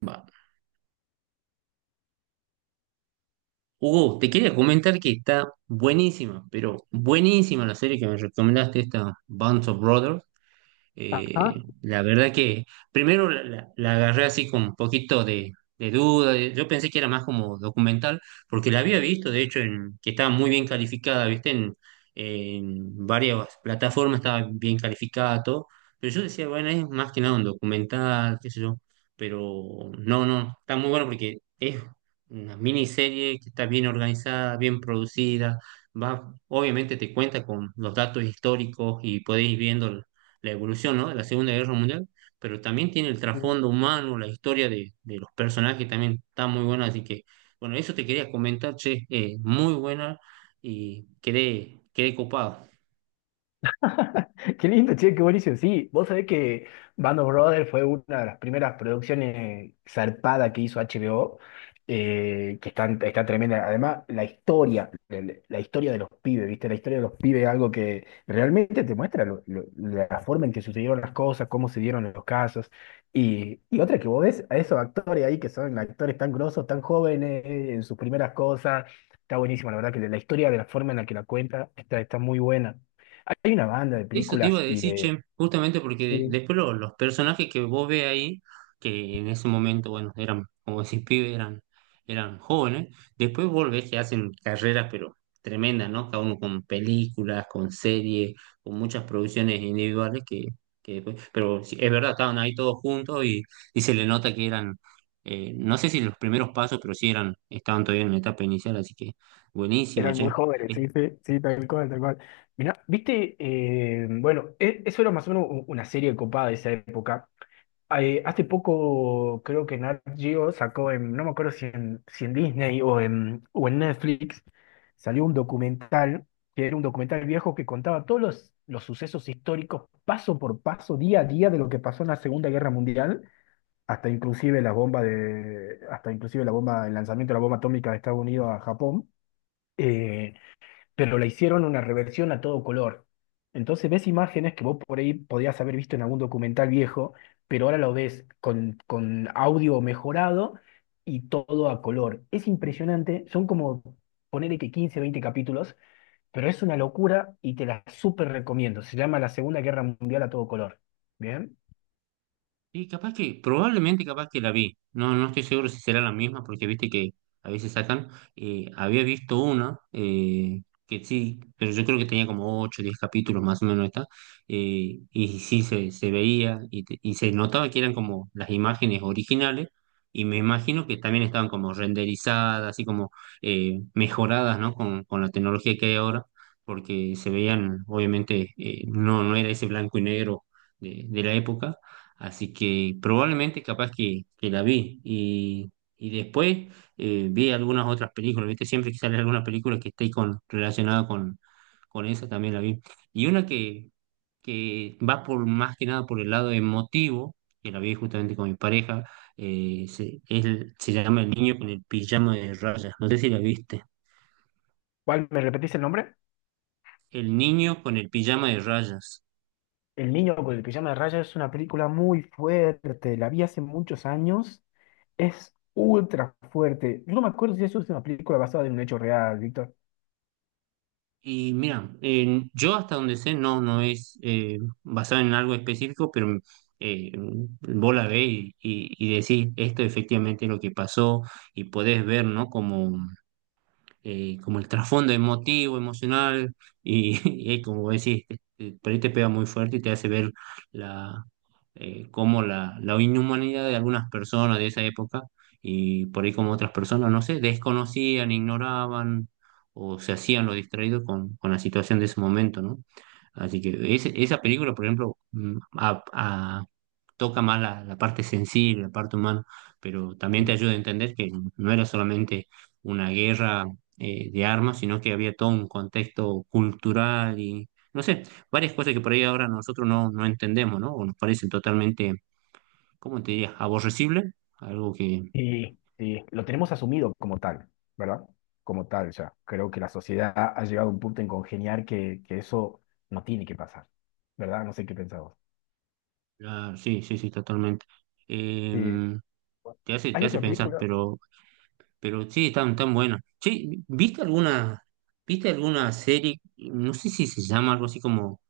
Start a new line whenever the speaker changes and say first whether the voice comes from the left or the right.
right: Va. Hugo, te quería comentar que está buenísima, pero buenísima la serie que me recomendaste, esta Band of Brothers.
left: Ajá,
right: La verdad que primero la agarré así con un poquito de duda, de- yo pensé que era más como documental, porque la había visto, de hecho, en, que estaba muy bien calificada, ¿viste? En varias plataformas estaba bien calificada, todo, pero yo decía, bueno, es más que nada un documental, qué sé yo, pero no, no, está muy bueno porque es una miniserie que está bien organizada, bien producida, va, obviamente te cuenta con los datos históricos y podéis ir viendo la evolución, ¿no? De la Segunda Guerra Mundial, pero también tiene el
left: sí.
right: trasfondo humano, la historia de los personajes también está muy buena, así que, bueno, eso te quería comentar, che, muy buena y quedé, quedé copado.
left: Qué lindo, che, qué buenísimo. Sí, vos sabés que Band of Brothers fue una de las primeras producciones zarpadas que hizo HBO, que está, está tremenda. Además, la historia, la historia de los pibes, ¿viste? La historia de los pibes es algo que realmente te muestra la forma en que sucedieron las cosas, cómo se dieron los casos. Y otra que vos ves a esos actores ahí que son actores tan grosos, tan jóvenes, en sus primeras cosas. Está buenísimo, la verdad que la historia de la forma en la que la cuenta está, está muy buena. Hay una banda de
right: Eso te iba a
left: películas y
right: decir,
left: de…
right: che, justamente porque
left: Sí,
right: después lo- los personajes que vos ves ahí, que en ese momento, bueno, eran, como decís, pibes, eran, eran jóvenes, después vos ves que hacen carreras, pero tremendas, ¿no? Cada uno con películas, con series, con muchas producciones individuales que después, pero sí, es verdad, estaban ahí todos juntos y se le nota que eran, no sé si los primeros pasos, pero sí eran, estaban todavía en la etapa inicial, así que buenísimo,
left: eran muy
right: che.
left: jóvenes, sí, sí, sí, tal cual, tal cual. Mirá, viste, bueno, eso era más o menos una serie copada de esa época. Hace poco creo que Nat Geo sacó en, no me acuerdo si en Disney o en Netflix, salió un documental, que era un documental viejo que contaba todos los sucesos históricos, paso por paso, día a día, de lo que pasó en la Segunda Guerra Mundial hasta inclusive la bomba de, hasta inclusive la bomba, el lanzamiento de la bomba atómica de Estados Unidos a Japón, eh, pero la hicieron una reversión a todo color. Entonces ves imágenes que vos por ahí podías haber visto en algún documental viejo, pero ahora lo ves con audio mejorado y todo a color. Es impresionante, son como ponerle que 15, 20 capítulos, pero es una locura y te la súper recomiendo. Se llama La Segunda Guerra Mundial a todo color. ¿Bien?
right: Y capaz que, probablemente capaz que la vi. No, no estoy seguro si será la misma, porque viste que a veces sacan. Había visto una, que sí, pero yo creo que tenía como 8 o 10 capítulos más o menos esta. Y sí se veía y, te- y se notaba que eran como las imágenes originales. Y me imagino que también estaban como renderizadas, así como mejoradas, ¿no? Con la tecnología que hay ahora, porque se veían, obviamente, no, no era ese blanco y negro de la época. Así que probablemente capaz que la vi. Y después vi algunas otras películas, ¿viste? Siempre que sale alguna película que esté con, relacionada con esa también la vi. Y una que va por más que nada por el lado emotivo, que la vi justamente con mi pareja, se, es- se llama El niño con el pijama de rayas. No sé si la viste.
left: ¿Cuál me repetís el nombre?
right: El niño con el pijama de rayas.
left: El niño con el pijama de rayas es una película muy fuerte, la vi hace muchos años, es ultra fuerte. Yo no me acuerdo si eso es una película basada en un hecho real, Víctor.
right: Y mira, yo hasta donde sé, no, no es basado en algo específico, pero eh, vos la ves y decís, esto efectivamente es lo que pasó y podés ver, ¿no? Como como el trasfondo emotivo, emocional, y, y como decís, por ahí te pega muy fuerte y te hace ver la, como la inhumanidad de algunas personas de esa época, y por ahí como otras personas, no sé, desconocían, ignoraban o se hacían lo distraído con la situación de ese momento, ¿no? Así que ese- esa película, por ejemplo, a- toca más la, la parte sensible, la parte humana, pero también te
left: Sí.
right: ayuda a entender que no era solamente una guerra de armas, sino que había todo un contexto cultural y, no sé, varias cosas que por ahí ahora nosotros no, no entendemos, ¿no? O nos parecen totalmente, ¿cómo te diría?, aborrecible, algo que,
left: Sí, sí, lo tenemos asumido como tal, ¿verdad? Como tal ya. Creo que la sociedad ha llegado a un punto en congeniar que eso no tiene que pasar, ¿verdad? No sé qué pensabas.
right: ah, sí, sí, sí, totalmente.
left: Sí.
right: Em,
left: ¿Hay
right: te hace
left: otra
right: pensar,
left: película?
right: pero sí, tan, tan buena. Sí, ¿viste alguna... ¿Viste alguna serie? No sé si se llama algo así como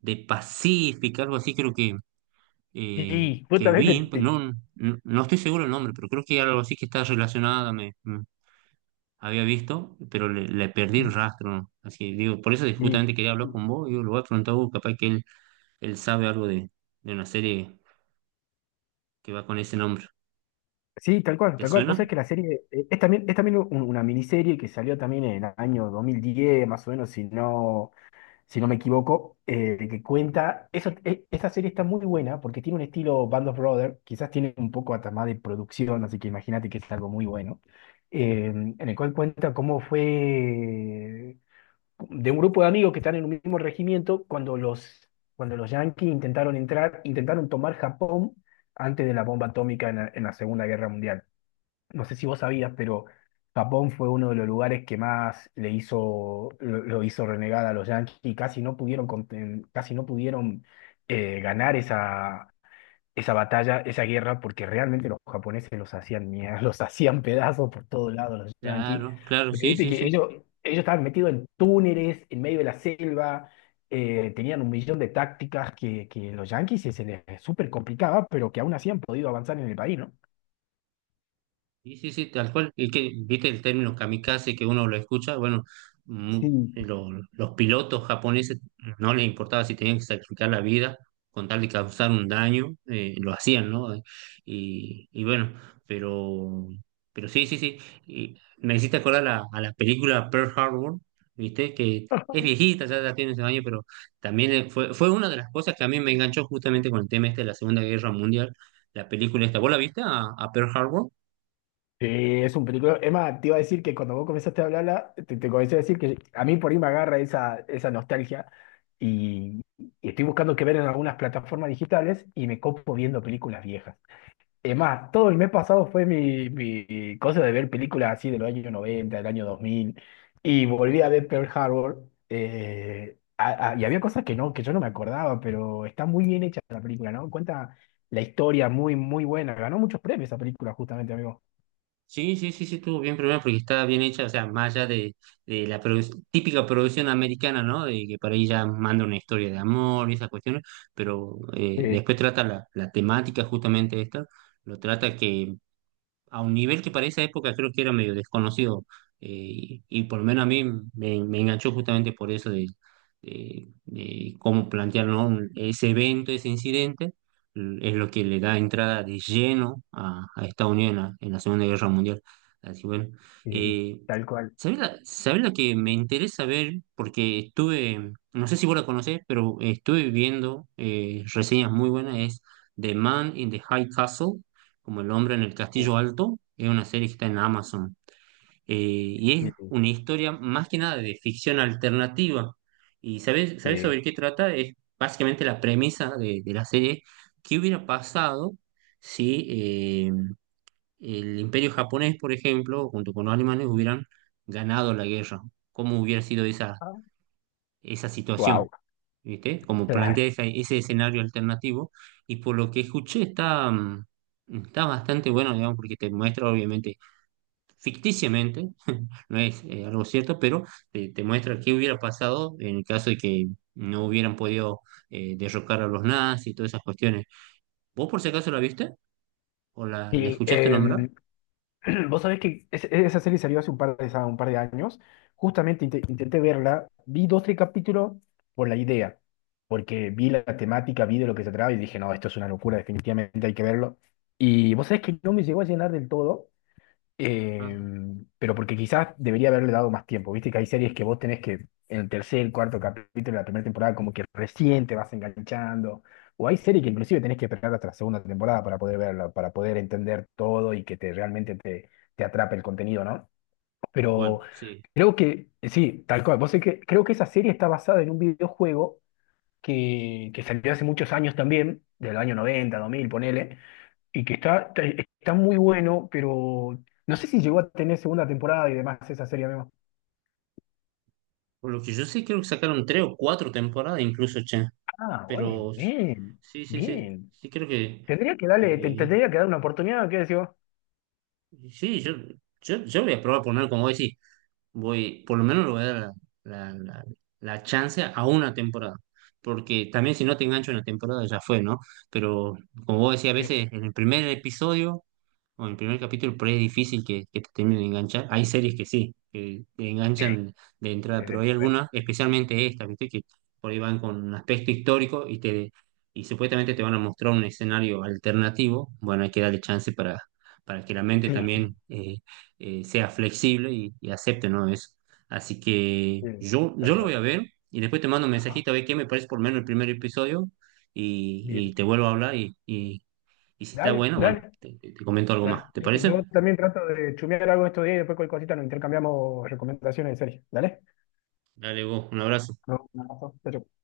right: de Pacific, algo así creo
left: Sí,
right: que
left: justamente.
right: vi, no, no, no estoy seguro del nombre, pero creo que algo así que está relacionada, me había visto, pero le perdí el rastro. Así que digo, por eso
left: Sí.
right: justamente quería hablar con vos, digo, lo voy a preguntar a vos, capaz que él sabe algo de una serie que va con ese nombre.
left: Sí, tal cual,
right: ¿Te
left: tal cual. Vos sabés
right: suena?
left: que la serie es también una miniserie que salió también en el año 2010, más o menos, si no me equivoco, que cuenta. Eso, esta serie está muy buena porque tiene un estilo Band of Brothers, quizás tiene un poco hasta más de producción, así que imagínate que es algo muy bueno, en el cual cuenta cómo fue de un grupo de amigos que están en un mismo regimiento cuando los yanquis intentaron entrar, intentaron tomar Japón antes de la bomba atómica en la Segunda Guerra Mundial. No sé si vos sabías, pero Japón fue uno de los lugares que más le hizo, lo hizo renegar a los Yankees y casi no pudieron, casi no pudieron ganar esa, esa batalla, esa guerra, porque realmente los japoneses los hacían mierda, los hacían pedazos por todos lados los Yankees.
right: Claro, claro,
left: Porque
right: sí,
left: viste
right: sí,
left: que
right: sí.
left: ellos estaban metidos en túneles, en medio de la selva, tenían un millón de tácticas que los Yankees se les súper complicaba, pero que aún así han podido avanzar en el país, ¿no?
right: Sí, sí, sí, tal cual. Y que, viste el término kamikaze que uno lo escucha, bueno, mm,
left: Sí,
right: lo- los pilotos japoneses no les importaba si tenían que sacrificar la vida con tal de causar un daño, lo hacían, ¿no? Y bueno, pero, pero sí, sí, sí. Y me hiciste acordar la- a la película Pearl Harbor, viste, que es viejita, ya, ya tiene ese años, pero también fue, fue una de las cosas que a mí me enganchó justamente con el tema este de la Segunda Guerra Mundial, la película esta. ¿Vos la viste a Pearl Harbor?
left: sí, es un película. Es más, te iba a decir que cuando vos comenzaste a hablarla, te comencé a decir que a mí por ahí me agarra esa, esa nostalgia y, y estoy buscando qué ver en algunas plataformas digitales y me copo viendo películas viejas. Es más, todo el mes pasado fue mi, mi cosa de ver películas así de los años 90, del año 2000 y volví a ver Pearl Harbor y había cosas que no, que yo no me acordaba, pero está muy bien hecha la película, ¿no? Cuenta la historia muy, muy buena. Ganó muchos premios esa película justamente, amigo.
right: Sí, sí, sí, sí, estuvo bien primero porque estaba bien hecha, o sea, más allá de la produ- típica producción americana, ¿no? De que por ahí ya manda una historia de amor y esas cuestiones, pero después trata la, la temática justamente esta, lo trata que a un nivel que para esa época creo que era medio desconocido. Y, y por lo menos a mí me, me enganchó justamente por eso de cómo plantear, ¿no? Un- ese evento, ese incidente, l- es lo que le da entrada de lleno a Estados Unidos en la Segunda Guerra Mundial. Así bueno,
left: Sí,
right: eh,
left: tal cual.
right: sabés la que me interesa ver? Porque estuve, no sé si vos la conocés, pero estuve viendo reseñas muy buenas, es The Man in the High Castle, como El hombre en el
left: Uh,
right: castillo alto, es una serie que está en Amazon. Y es
left: sí,
right: una historia más que nada de ficción alternativa. ¿Y sabes, sabes
left: sí.
right: sobre qué trata? Es básicamente la premisa de la serie. ¿Qué hubiera pasado si eh, el imperio japonés, por ejemplo, junto con los alemanes, hubieran ganado la guerra? ¿Cómo hubiera sido esa, esa situación?
left: Wow.
right: ¿Viste? Como
left: Claro.
right: plantea esa- ese escenario alternativo, y por lo que escuché está, está bastante bueno, digamos, porque te muestra obviamente ficticiamente, no es algo cierto, pero te muestra qué hubiera pasado en el caso de que no hubieran podido derrocar a los nazis y todas esas cuestiones. ¿Vos por si acaso la viste? ¿O la
left: Y
right: escuchaste nombrar?
left: vos sabés que esa serie salió hace un par de años. Justamente intenté verla, vi dos, tres capítulos por la idea, porque vi la temática, vi de lo que se trataba y dije, no, esto es una locura, definitivamente hay que verlo. Y vos sabés que no me llegó a llenar del todo,
right: Ah,
left: Eh, pero porque quizás debería haberle dado más tiempo. Viste que hay series que vos tenés que en el tercer, cuarto capítulo de la primera temporada como que recién te vas enganchando. O hay series que inclusive tenés que esperar hasta la segunda temporada para poder verla, para poder entender todo y que te realmente te, te atrape el contenido, ¿no?
right: tal
left: Pero
right: cual, sí.
left: creo que, sí, tal cual. Vos sé que creo que esa serie está basada en un videojuego que salió hace muchos años también, del año 90, 2000 ponele y que está, está, está muy bueno, pero no sé si llegó a tener segunda temporada y demás esa serie, amigo.
right: Por lo que yo sé, creo que sacaron tres o cuatro temporadas incluso, che,
left: Ah, bueno,
right: pero
left: bien,
right: sí, sí, sí,
left: bien.
right: sí creo que...
left: Tendría que darle,
right: Eh,
left: tendría que dar una oportunidad, ¿qué decís vos?
right: sí, yo voy a probar poner, como decís, voy, por lo menos le voy a dar la, la, la- la chance a una temporada. Porque también si no te engancho en la temporada ya fue, ¿no? Pero como vos decís, a
left: Sí,
right: veces en el primer episodio bueno, el primer capítulo por ahí es difícil que te termine de enganchar. Hay series que sí, que te
left: sí,
right: enganchan de entrada,
left: desde
right: pero
left: el
right: hay
left: primer.
right: algunas, especialmente esta ¿viste? Que por ahí van con un aspecto histórico y te y supuestamente te van a mostrar un escenario alternativo. Bueno, hay que darle chance para que la mente
left: Sí,
right: también sea flexible y acepte, ¿no? Eso. Así que
left: sí,
right: yo
left: tal
right: lo voy
left: cual.
right: a ver y después te mando un
left: Ajá,
right: mensajito a ver qué me parece por lo menos el primer episodio y
left: bien.
right: te vuelvo a hablar y si está
left: Dale,
right: bueno, bueno,
left: dale,
right: te- te comento algo más.
left: dale.
right: ¿Te
left: Listo. Yo
right: parece?
left: también trato de chumear algo estos días y después cualquier cosita nos intercambiamos recomendaciones de series. Dale.
right: Dale vos, un abrazo.
left: No, un abrazo. Chau, chau.